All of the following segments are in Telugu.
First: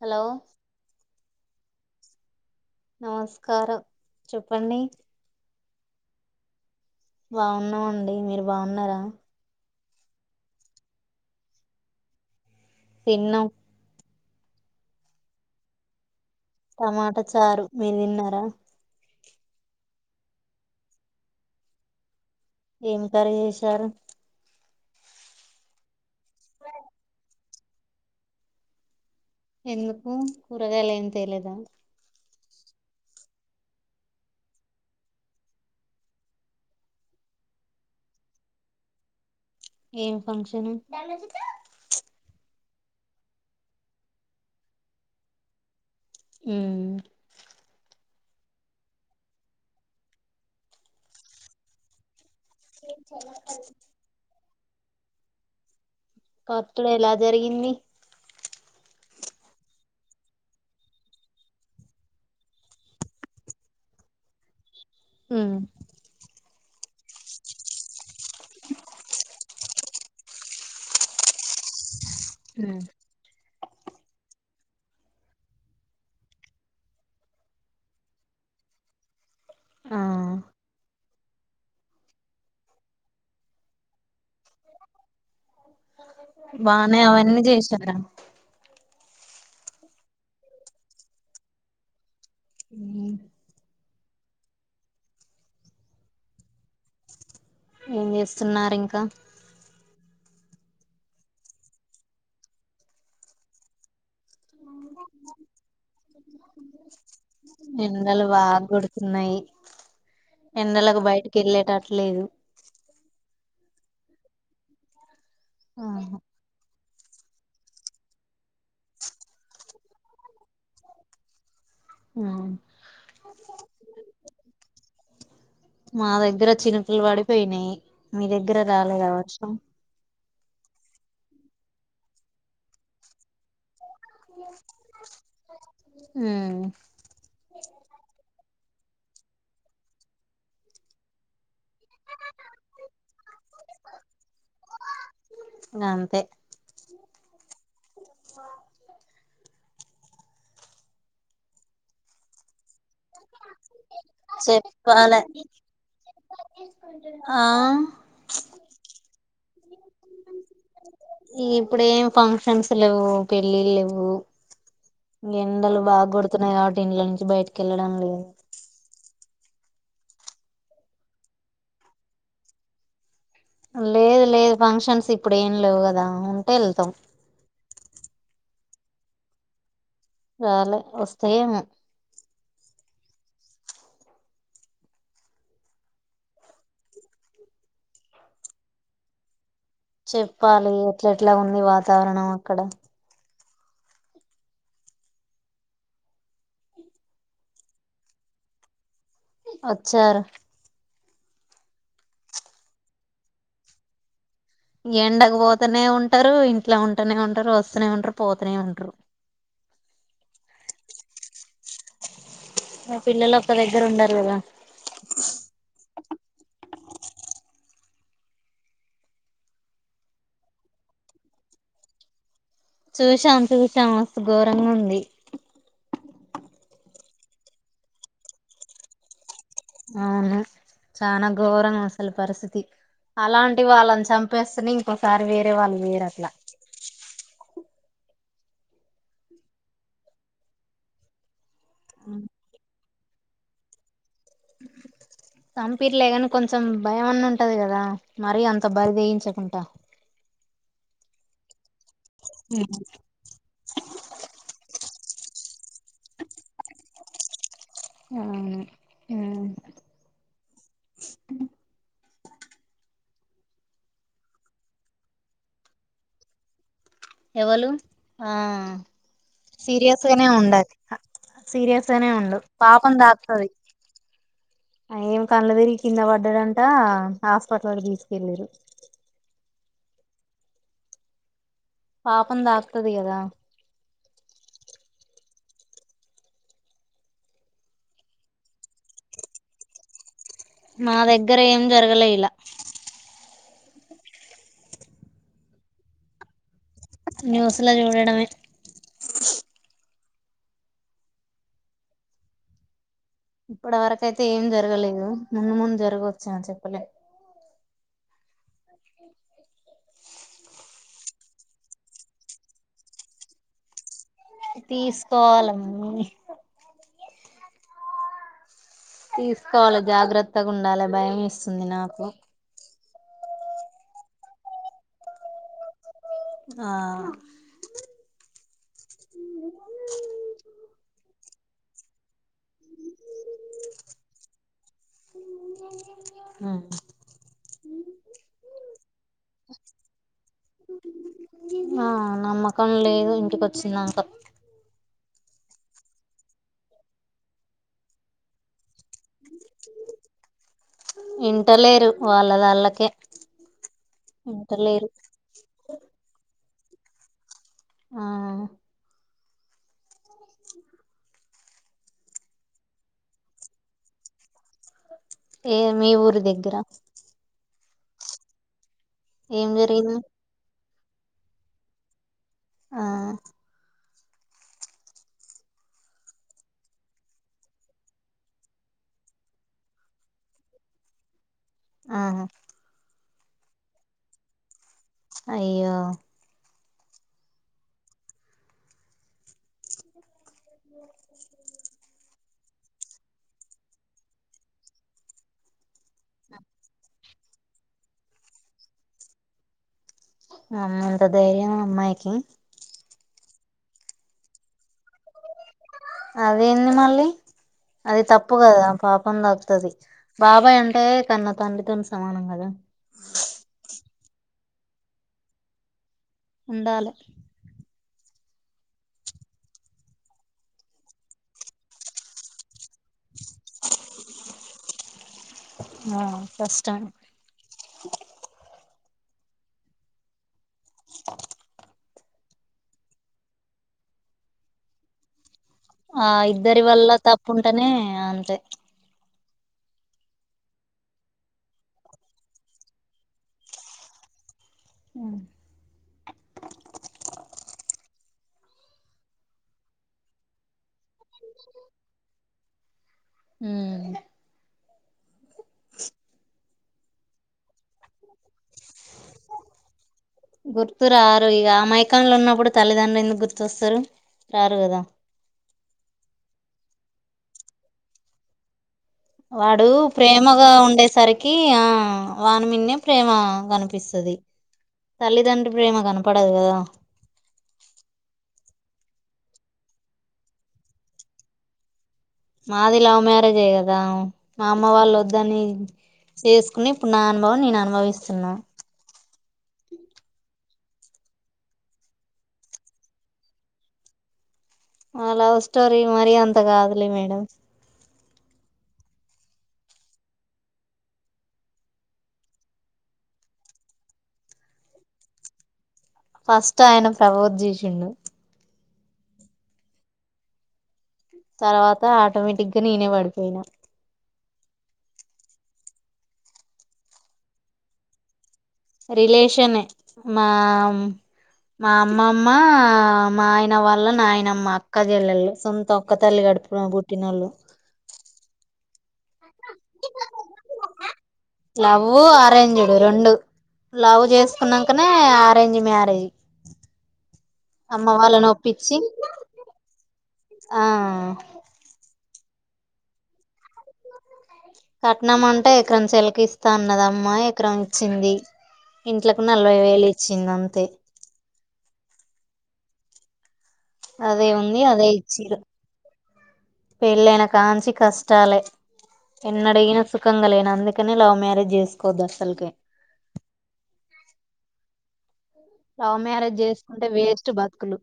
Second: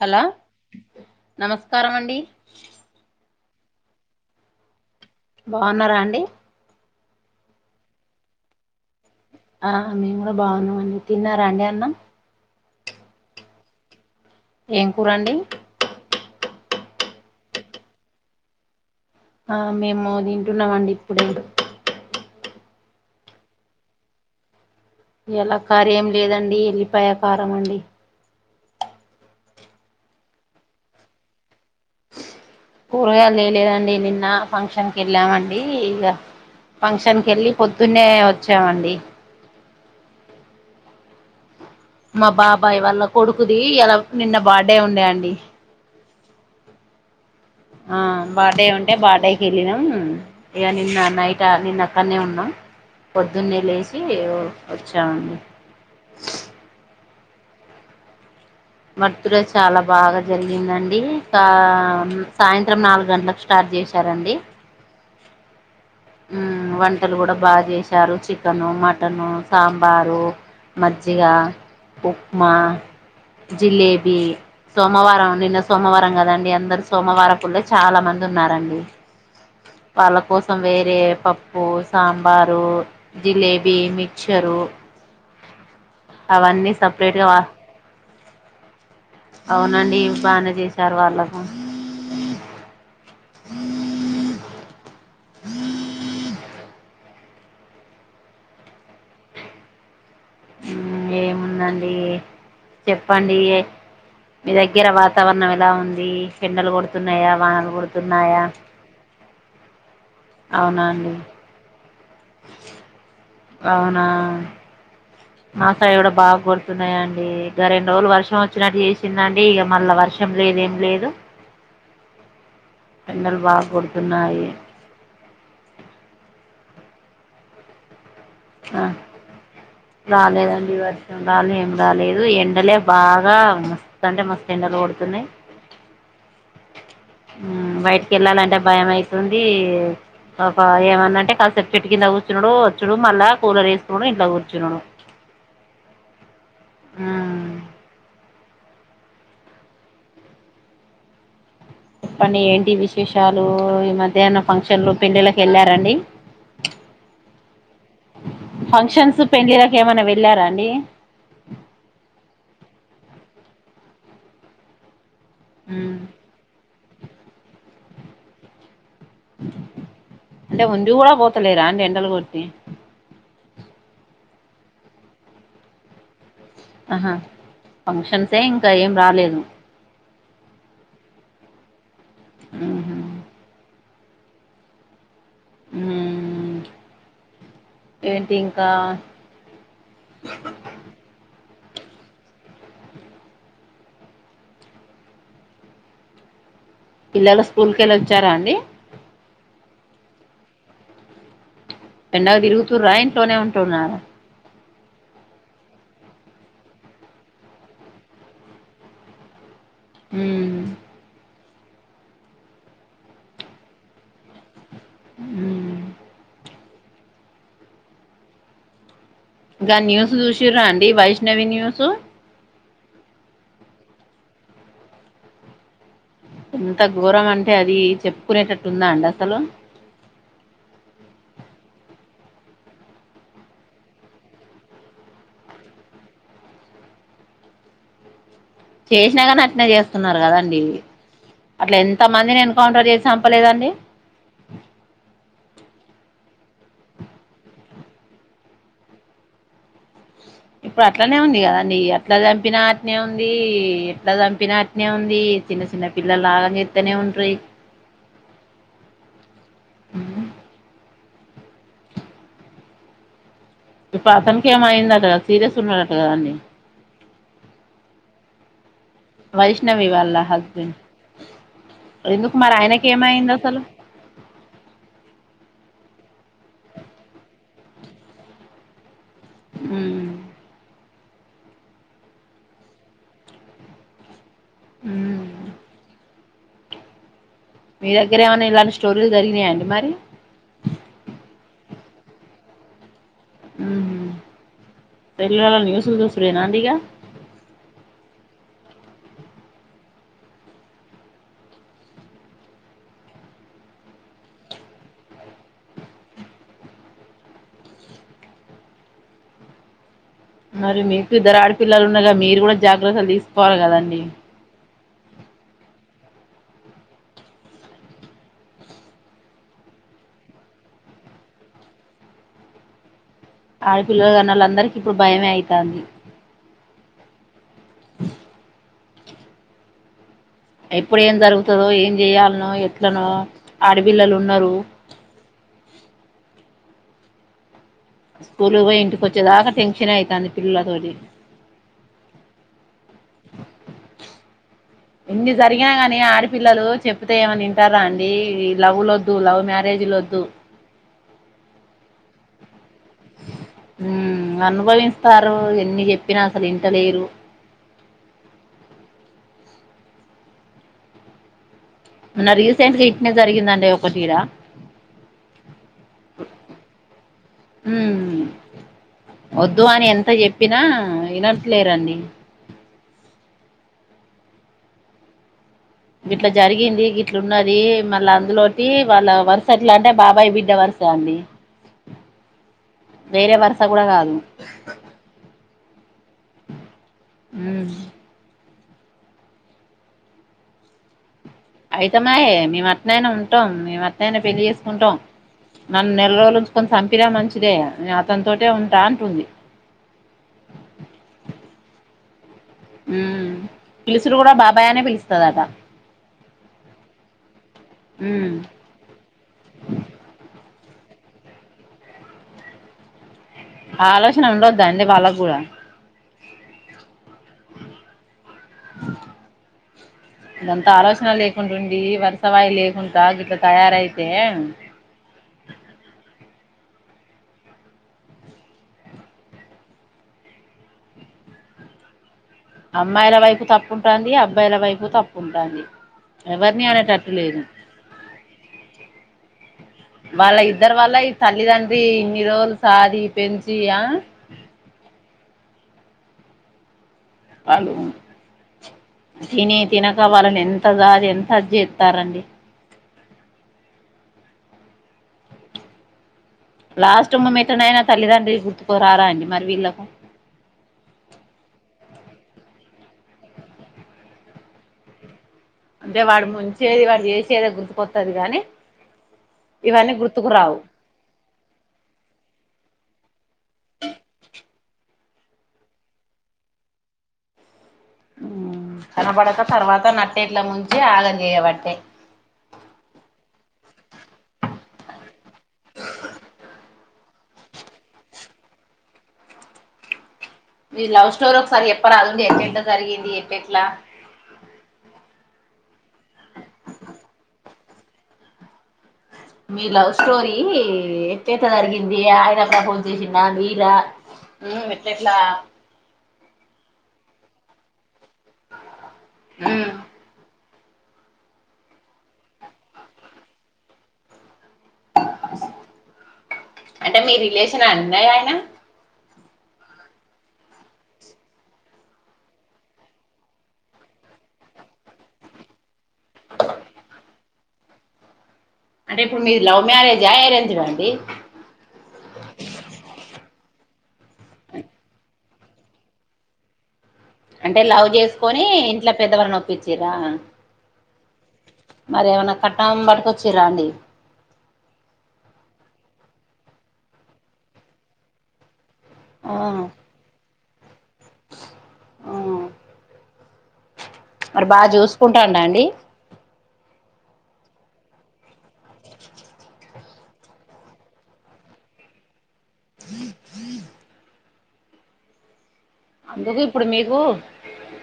హలో నమస్ స్కారమండి. నమస్కారం చెప్పండి. బాగున్నారా అండి. బాగున్నామండి. మీరు బాగున్నారా! ఆ మేము కూడా బాగున్నామండి తిన్నారా అండి అన్నం తిన్నాం ఏం కూరండి. టమాటా చారు మీరు తిన్నారా. ఆ మేము తింటున్నామండి ఇప్పుడు ఏం కర్రీ చేేశారు ఎలా కార్యం లేదండి ఎల్లిపాయ కారం తమండి ఎందుకు కూరగాయలు ఏం తెలేదా కూరగాయ తేలేదండి నిన్న ఫంక్షన్ కి వెళ్ళామండి ఇక ఫంక్షన్ కెళ్ళి పొద్దునే వచ్చామండి ఏం ఫంక్షన్ మా బాబాయ్ వాల్ల కొడుకుది ఇలా నిన్న బర్డే ఉండే అండి హ్మ్మ్ బర్డే ఉంటే బర్త్డేకి వెళ్ళినాం ఇక నిన్న నైట్ నిన్న అక్కనే ఉన్నాం పొద్దున్నే లేేసి వచ్చాంఅండి బర్త్డే ఎలా జరిగింది బర్త్డే చాలా బాగా జరిగిందండి ఇంకా సాయంత్రం నాలుగు గంటలకు స్టార్ట్ చేశారండి హ్మ్మ్ ఉ వంటలు కూడా బాగా చేశారు చి చికెను, మటను సా పారు మజ్జిగ ఉప్మా జిలేబీ సోమవారం నిన్న సోమవారం కదండి అందరు సోమవార పుల్ల చాలా మంది ఉన్నారండి ఆ వాళ్ళ కోసం వే టే పప్పు, సాంబారు, జిలేబీ, మిచ్చరు బానే అవన్నీ చేసాను అవునండి ఏ బానే చేసారు వాళ్ళకు హ ఏం చేస్తున్నారు ఇంకా ఆ ఏముందండి చెప్పండి మీ దగ్గర వాతావరణం ఎలా ఉంది ఎండలు కొడుతున్నాయా వానలు ఎండలు కొడుతున్నాయా బాగా కొడుతున్నాయి అవునాండి ట్లేదు అవునా మా సైడు ఆహా బాగ కొడు న్నాయండి ఇక రెండు రోజులు వర్షం వచ్చినట్టు చేసిందండి ఇక మళ్ళా వర్షం లేదు ఏం లేదు ఉమ్ ఎండలు బాగా కొడుతున్నాయి మా దగ్గర చినుకులు పడి పోయినాయి ఆ రాలేదండి వర్షం రలు ఏం రాలేదు ఎండలే బాగా మస్ తంటే మస్తు ఎంలో కొడుతున్నాయి ఉమ్ ఉ బయటికి వెళ్ళాలంటే భయం అయితుంది ఏమందంటే కాసేపు చెట్టు కింద కూర్చున్నాడు మళ్ళా కూలర్ ఏసుకుడు కూర్చుడు గంతే ఆ పని ఏంటి విశేషం సాలు ఈ మధ్యాన ఫంక్షన్లు చెప్పాలే పెళ్లిలకు వెళ్ళారండి ఆ ఫంక్షన్స్ పెళ్లిలకు ఈ ఇప్పుడు ఏం ఫంక్షన్స్ లేవు పెళ్లిళ్లు లేవు ఎండలు బాగు కొడుతున్నాయి ఇంటి నుంచి బయటికి వెళ్ళడం లేదు అంటే ఉందు కూడా పోతలేరా అంట ఎండలు కొడితే లేదు లేదు ఫంక్షన్స్ ఇప్పుడు ఏం లేవు కదా ఉ వెళ్తాం ఆహా ఫంక్షన్సే ఇంకా ఏం రాలేదు రాలే ఒస్తయేమో ఊమ్ ఏంటి ఇంకా చెప్పాలి ఎట్లా ఎట్ల ఉ వాతావర్ణం అక్కడ పిల్లలు స్కూల్ కెలోచ్చారా అండి ఒచ్చారు ఎండల తిరుగుతు రా ఇంట్లోనే ఉంటుర ఎండకపోతనే ఉంటరు ఇంట్ల ఉంటనే ఉంటరు ఒస్తనే ఉంట్రు పోతనే ఉంట్రు ఉమ్ మా పిల్లలోక్క దగ్గర ఉండరు గదా ఉమ్ గా న్యూస్ చూశిర్ర అండి వైష్ణవి న్యూసు చూశాం చూశాం మస్తు ఘోరంగుంది ఎంత ఘోరం అంటే అది చెప్పుకునేటట్టుందా అండి అసలు ఔను చనా ఘోరం అసలు పరిస్థితి అలాంటి వాళ్ళన్ చంపేస్తేనే ఇంకోసారి వేరే వాళ్ళు చేయరట్ల చేశ్నా గనీ అట్నే జేస్తున్నారు కదాండి అట్ల ఎంత మందిని ఎన్కౌంటర్ జేస్ చంపలేదండీ సంపిర్లేగని కొంచెం భయమన్న ఉంటది గదా మరీ అంత బరిదేగించకుంట ఇప్పుడు అట్లనే ఉంది గద అండి అట్ల చంపినా ఉ అట్లనే ఉందీ ఎట్లా చంపిన అట్లనే ఉంది చిన్న చిన్న పల్లలాగ చెతేనే ఉంట్ ట్రైన్ ఔను ఊ ఊమ్ అ ఇప్పు అతనికి ఏమో అయిందట గ సీరియస్ ఉన్నాడట గదా అండి ఎవలు ఆ వైష్ణవి సీరియస్ వాళ్ళ గనే ఉండది హస్బెండ్ సీరియస్ గనే ఎందుకు ఉండు మరి ఆయనకి పాపం ఏమైంది తాక్తది అసలు అ ఏం కళ్ళదిరిగి కింద పడ్ డంటా హాస్పిటల్ తీసుకెళ్ళిరు ఉ పాపంతాక్తది గదా ఉమ్ మీ దగ్గరేమన్నా ఇలాంటి స్టోరీలు జరిగినాయండి మరి మా దగ్గర ఏం జరగలే ఇల ఉహు తెల్లర న్యూసులు చూసుడే నాండిగ న్యూస్ల జుడడమే ఇప్పడవరకైతే ఏం జరగలేదు ముందు ముందు జరగొచ్చెం చెప్పలేమ్ మరి మీకిద్దరు ఆడపిల్లలు ఉన్నార్గా మీరు గుడా జాగ్రత్తలు తీస్కోవాలి కదండి తీస్కోవాలం తీస్కోవాలె జాగ్రత్తగా ఉండాలే భయం ఎస్తుంది నాకు ఆడపిల్లలు కన్నోళ్ళ అందర్కి ఇప్పుడు భయమే ఐతాంది ఆ ఎప్పుడు ఏం జరుగుతదో ఏం చెయాలనో ఎట్లనో ఆడపిల్లలు ఉన్నారు స్కూల్ పోయి ఇంటికి వచ్చేదాకా టెన్షన్ అయితాంది పిల్లల తోటి ఆ నమ్మకం లేదు ఇంటికి వచ్చినంకా ఇన్ని జరిగినా గాని ఆడపిల్లలు చెప్తే ఏమన వింటారా అండి ఈ లవ్వులు ద్ ద్దు లవ్ మ్యారేజ్ లు వద్దు వాళ్ళదాళ్ళకి ఉమ్ అనుభవిస్తారు ఎన్ని చెప్పినా అసల్ ఇంటలేరు ఆ మొన్న రీసెంట్ గా ఇట్టనె జరిగిందంట ఒకటి ఈడ ఏ మీ ఊరు దగ్గర హుమ్ ఏం వద్దు అని జరిగింది ఎంత చెప్పినా ఆ వినట్లేరండి ఆ గిట్ల జరిగింది గిట్ల ఉన్నది మళ్ళా అందులో టి వాళ్ళ వరుస ఎట్లా అంటే బాబాయి బిడ్డ వరుస అండి ఆహా వేరే వరుస కూడా కాదు అయ్యో మ్ [inaudible] అయితమాయే మేం అట్నైనా ఉంటాం మేం అట్నైనా పెళ్లి చేసుకుంటాం నన్ను నెల రోజులు ఉంచుకొని చంపినా మంచిదే నేను అతనితోటె ఉంటా అంటుంది అమ్మో ఎంత ధైర్యం అమ్మాయికి పిలిసుడు కూడ బాబాయి అని పిల్ అదేంది మళ్ళీ అది ఉమ్ తప్పు కదా పాపం తక్తాది బాబాయ్ అన్ ఏ కన్న తండ్రితో సమానం కదా ఆలోచన ఉండొద్దా అండి వాళ్ళ గూడ ఉండాలే ఇదంతా ఆలోచన లేకుండా ఉండి వరుసవాయి లేకుండా గిట్లా తయారైతే ఆ కష్టం [inaudible] అమ్మాయిల వైపు తప్పు ఉంటాంది అబ్బాయిల వైపు తప్పున్ ఆ ఇద్దరి వల్ల తప్పు ఉంటనే అంతే వాళ్ళ ఇద్దరు వాళ్ళ ఈ తల్లి తండ్రి ఇన్ని రోజులు సాది పెంచి ఆ ఆమ్ వాళ్ళు తిని తినక వాళ్ళని ఎంత జాది ఎంత జేస్తారండి హుమ్ లాస్ట్ మూమెంట్ ట అయిన తల్లిదండ్రి గుర్తుకు రారా అండి మరి వీళ్ళకు గుర్తు రారు ఇగ ఆ మైకాన్ లో ఉన్నప్పుడు తల్లిదండ్రులు ఎందుకు గుర్తుతోస్తారు రారు కదా అంటే వాడు ముంచేది వాడు చేసేదే గుర్తుకొస్తాది గాని వాడు ప్రేమగా ఉండేసరికి ఆ వానిమీన్నే ప్రేమ కనిపిస్తది తల్లిదండ్రి ప్రేమ కనపడదు కదా కనపడక తర్వాత నట్టేట్ల ముంచి ఆగం చేయబట్టే మాది లవ్ మ్యారేజే కదా మా అమ్మ వాళ్ళు వద్దని చేసుకుని ఇప్పుడు నా అనుభవం నేను అనుభవిస్తున్నా ఈ లవ్ స్టోరీ ఒకసారి ఎప్ప రాదుండి ఎట్ ఎట్లలా జరిగింది ఎప్ప ఎట్లా ఆ లవ్ స్టోరీ మరీ అంత కాదులే మేడం మీ లవ్ స్టోరీ ఎట్ట ఎట జరిగింది ఆయన ఫోన్ చేసిండా మీరా ఎట్లా ఫస్ట్ ఆయన ప్రబోద్ చేషిండు హ తర్వాత ఆటోమేటిక్గా నేనే పడిపోయినా అంటే మీ రిలేషన్ అన్నాయా ఆయన రిలేషనే మా మా అమ్మమ్మ మా ఆయన వాళ్ళు నా ఆయనమ్మ అక్క చెల్లెళు సొంత ఒక్క తల్లి గడుపు పుట్టినోళ్ళు అంటే ఇప్పుడు మీరు లవ్ మ్యారేజా అరేంజ్డ్ ఆ అండి లవ్ ఆరెంజ్డు రెండు లవ్ చేసుకున్నాకనే అ అరేంజ్ మ్యారేజ్ అంటే లవ్ అమ్మ వాళ్ళని చేసుకొని ఒప్పించి ఇంట్లో పెద్దవళనిొప్పించిరాా ఆ మరి ఏమైనా కట్నం పట్ కొచ్చిరా అండి కట్నం అంటే ఎకరం చెల్లికి ఇస్తా అన్నద అమ్మా ఎకరం ఇచ్చింది ఇంట్లకు ఆ నలభై వేలు ఇచ్చిందిం త్ అంతే ఆ అదే మరి ఉంది బాగా అదే చూసుకుంటాం ఇచ్చిరు అండి పెళ్ళైన కాంచి కష్టాలే ఎన్న అడిగినా సుఖంగా లేన అందుకని లవ్ మ్యారేజ్ చేసుకోవద్దు అసల్ కి జ జ లవ్ మ్యారేజ్ అందుకు ఇప్పుడు చేసుకుంటే మీకు వేస్ట్ బతుకులు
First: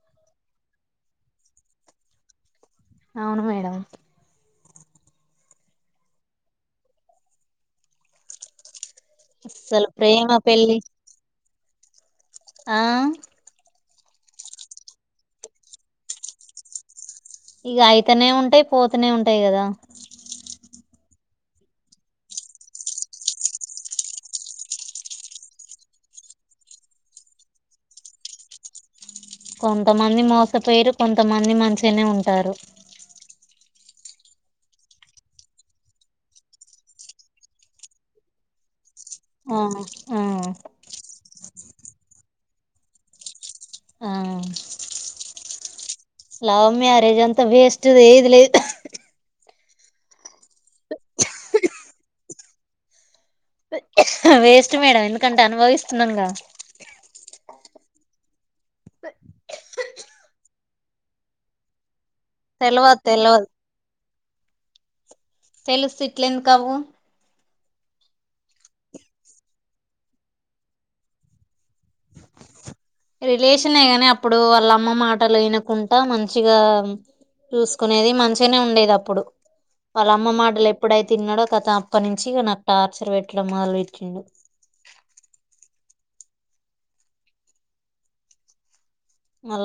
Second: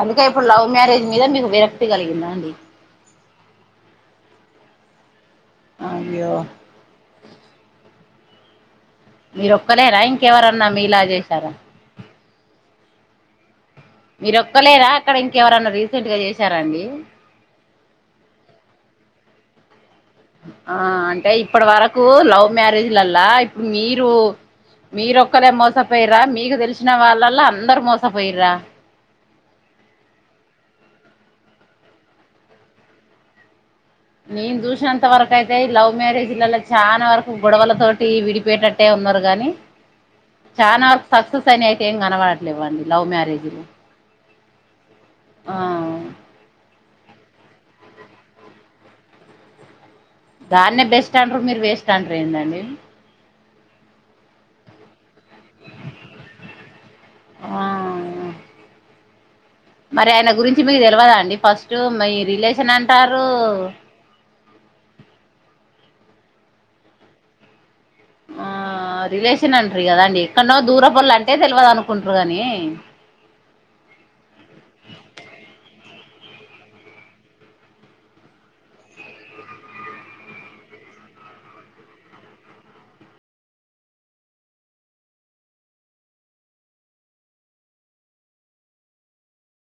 అందుకే ఇప్పుడు లవ్ మ్యారేజ్ మీద మీకు విరక్తి కలిగిందా అండి అవును మేడం అయ్యో మీరు అసలు ఒక్కలేరా ప్రేమ ఇంకెవరన్నా పెళ్ళి మీ ఇలా చేశారా ఆ మీరు ఒక్కలేరా అక్కడ ఇంకెవరన్నా రీసెంట్ గా చేశారండి ఇక అయితనే ఉంటాయి పోతనే ఉంటాయి కదా ఆ అంటే ఇప్పటి వరకు లవ్ మ్యారేజ్లల్లా ఇప్పుడు మీరు మీరొక్కరే మోసపోయిరా మీకు తెలిసిన వాళ్ళలా అందరు మోసపోయిరా కొంతమంది మోసపోయరు కొంతమంది మంచిగానే ఉంటారు నేను చూసినంత వరకు అయితే లవ్ మ్యారేజ్ ల చాలా వరకు గొడవల తోటి విడిపేటట్ ఉన్నారు కానీ ఆ ఆ చాలా వరకు సక్సెస్ అని అయితే ఏం కనడలే అండి లవ్ మ్యారేజ్లు ఆ ఆ లవ్ మ్యారేజ్ అంతా వేస్ట్ది ఇది లేద్ దాన్నే బెస్ట్ అంటరు మీరు వేస్ట్ అంటరు ఏందండి వేస్ట్ మేడం ఎందుకంటే అనుభవిస్తున్నాంగా మరి ఆయన గురించి మీకు తెలియదండి ఫస్ట్ మీ రిలేషన్ తెల్వదు అంటారు తెల్వదు తెలుస్తు ఇట్ల ఎందుకవు ఆ రిలేషన్ అంటారు కదా అండి ఎక్కడనో దూరపళ్ళ అంటే తెలియదు అనుకుంటారు కాగాని రిలేషన్ కాని అప్పుడు వాళ్ళ అమ్మ మాటలు వినకుండా మంచిగా చూసుకునేది మంచిగానే ఉండేది అప్పుడు వాళ్ళ అమ్మ మాటలు ఎప్పుడై తిన్నాడో కథ అప్ప నుంచి నాకు టార్చర్ పెట్టడం వాదలు పెట్టిండు మళా